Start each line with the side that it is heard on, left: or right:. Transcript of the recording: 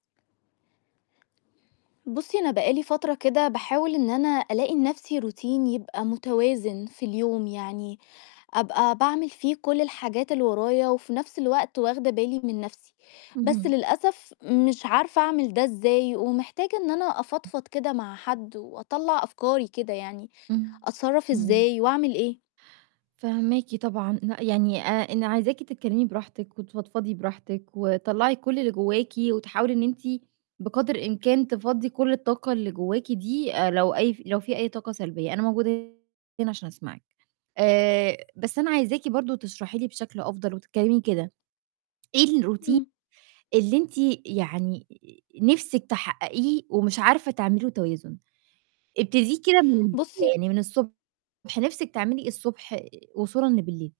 left: بُصّي، أنا بقى لي فترة كده باحاول إن أنا ألاقي لنَفْسي routine يبقى مُتوازِن في اليوم، يعني أبقى باعمِل فيه كُلّ الحاجات اللي ورايا، وفي نَفْس الوقت واخْدة بالي من نَفْسي، بس
right: اهم.
left: للأسف مش عارفة أعمِل ده إزاي ومحتاجة إن أنا أفضفض كده مع حد وأطلّع أفكاري كده يعني،
right: إمم،
left: أتصرّف
right: إمم.
left: إزاي وأعمل إيه؟
right: فاهماكِ طبعًا، ن يعني آآ، أنا عايزاكِ تتكلّمي براحتِك وتفضفضي براحتِك وطلّعي كُلّ اللي جواكِ وتحاولي إن أنتِ بِقدر الإمكان تفضّي كُلّ الطاقة اللي جواكِ دي آآ، لو أي ف لو في أي طاقة سلبية أنا موجودة هنا عشان أسمعِك، آآ، بس أنا عايزاكِ برضه تشرحي لي بشكل أفضل وتتكلّمي كده إيه الroutine
left: إمم.
right: اللي أنتِ يعني نِفْسِك تحقَّقيه ومش عارفة تعملي له توازن، ابتديه كده من
left: بُصّي
right: يعني من الصُبح، نِفْسِك تعملي إيه الصُبح وصولًا لبِالِليل؟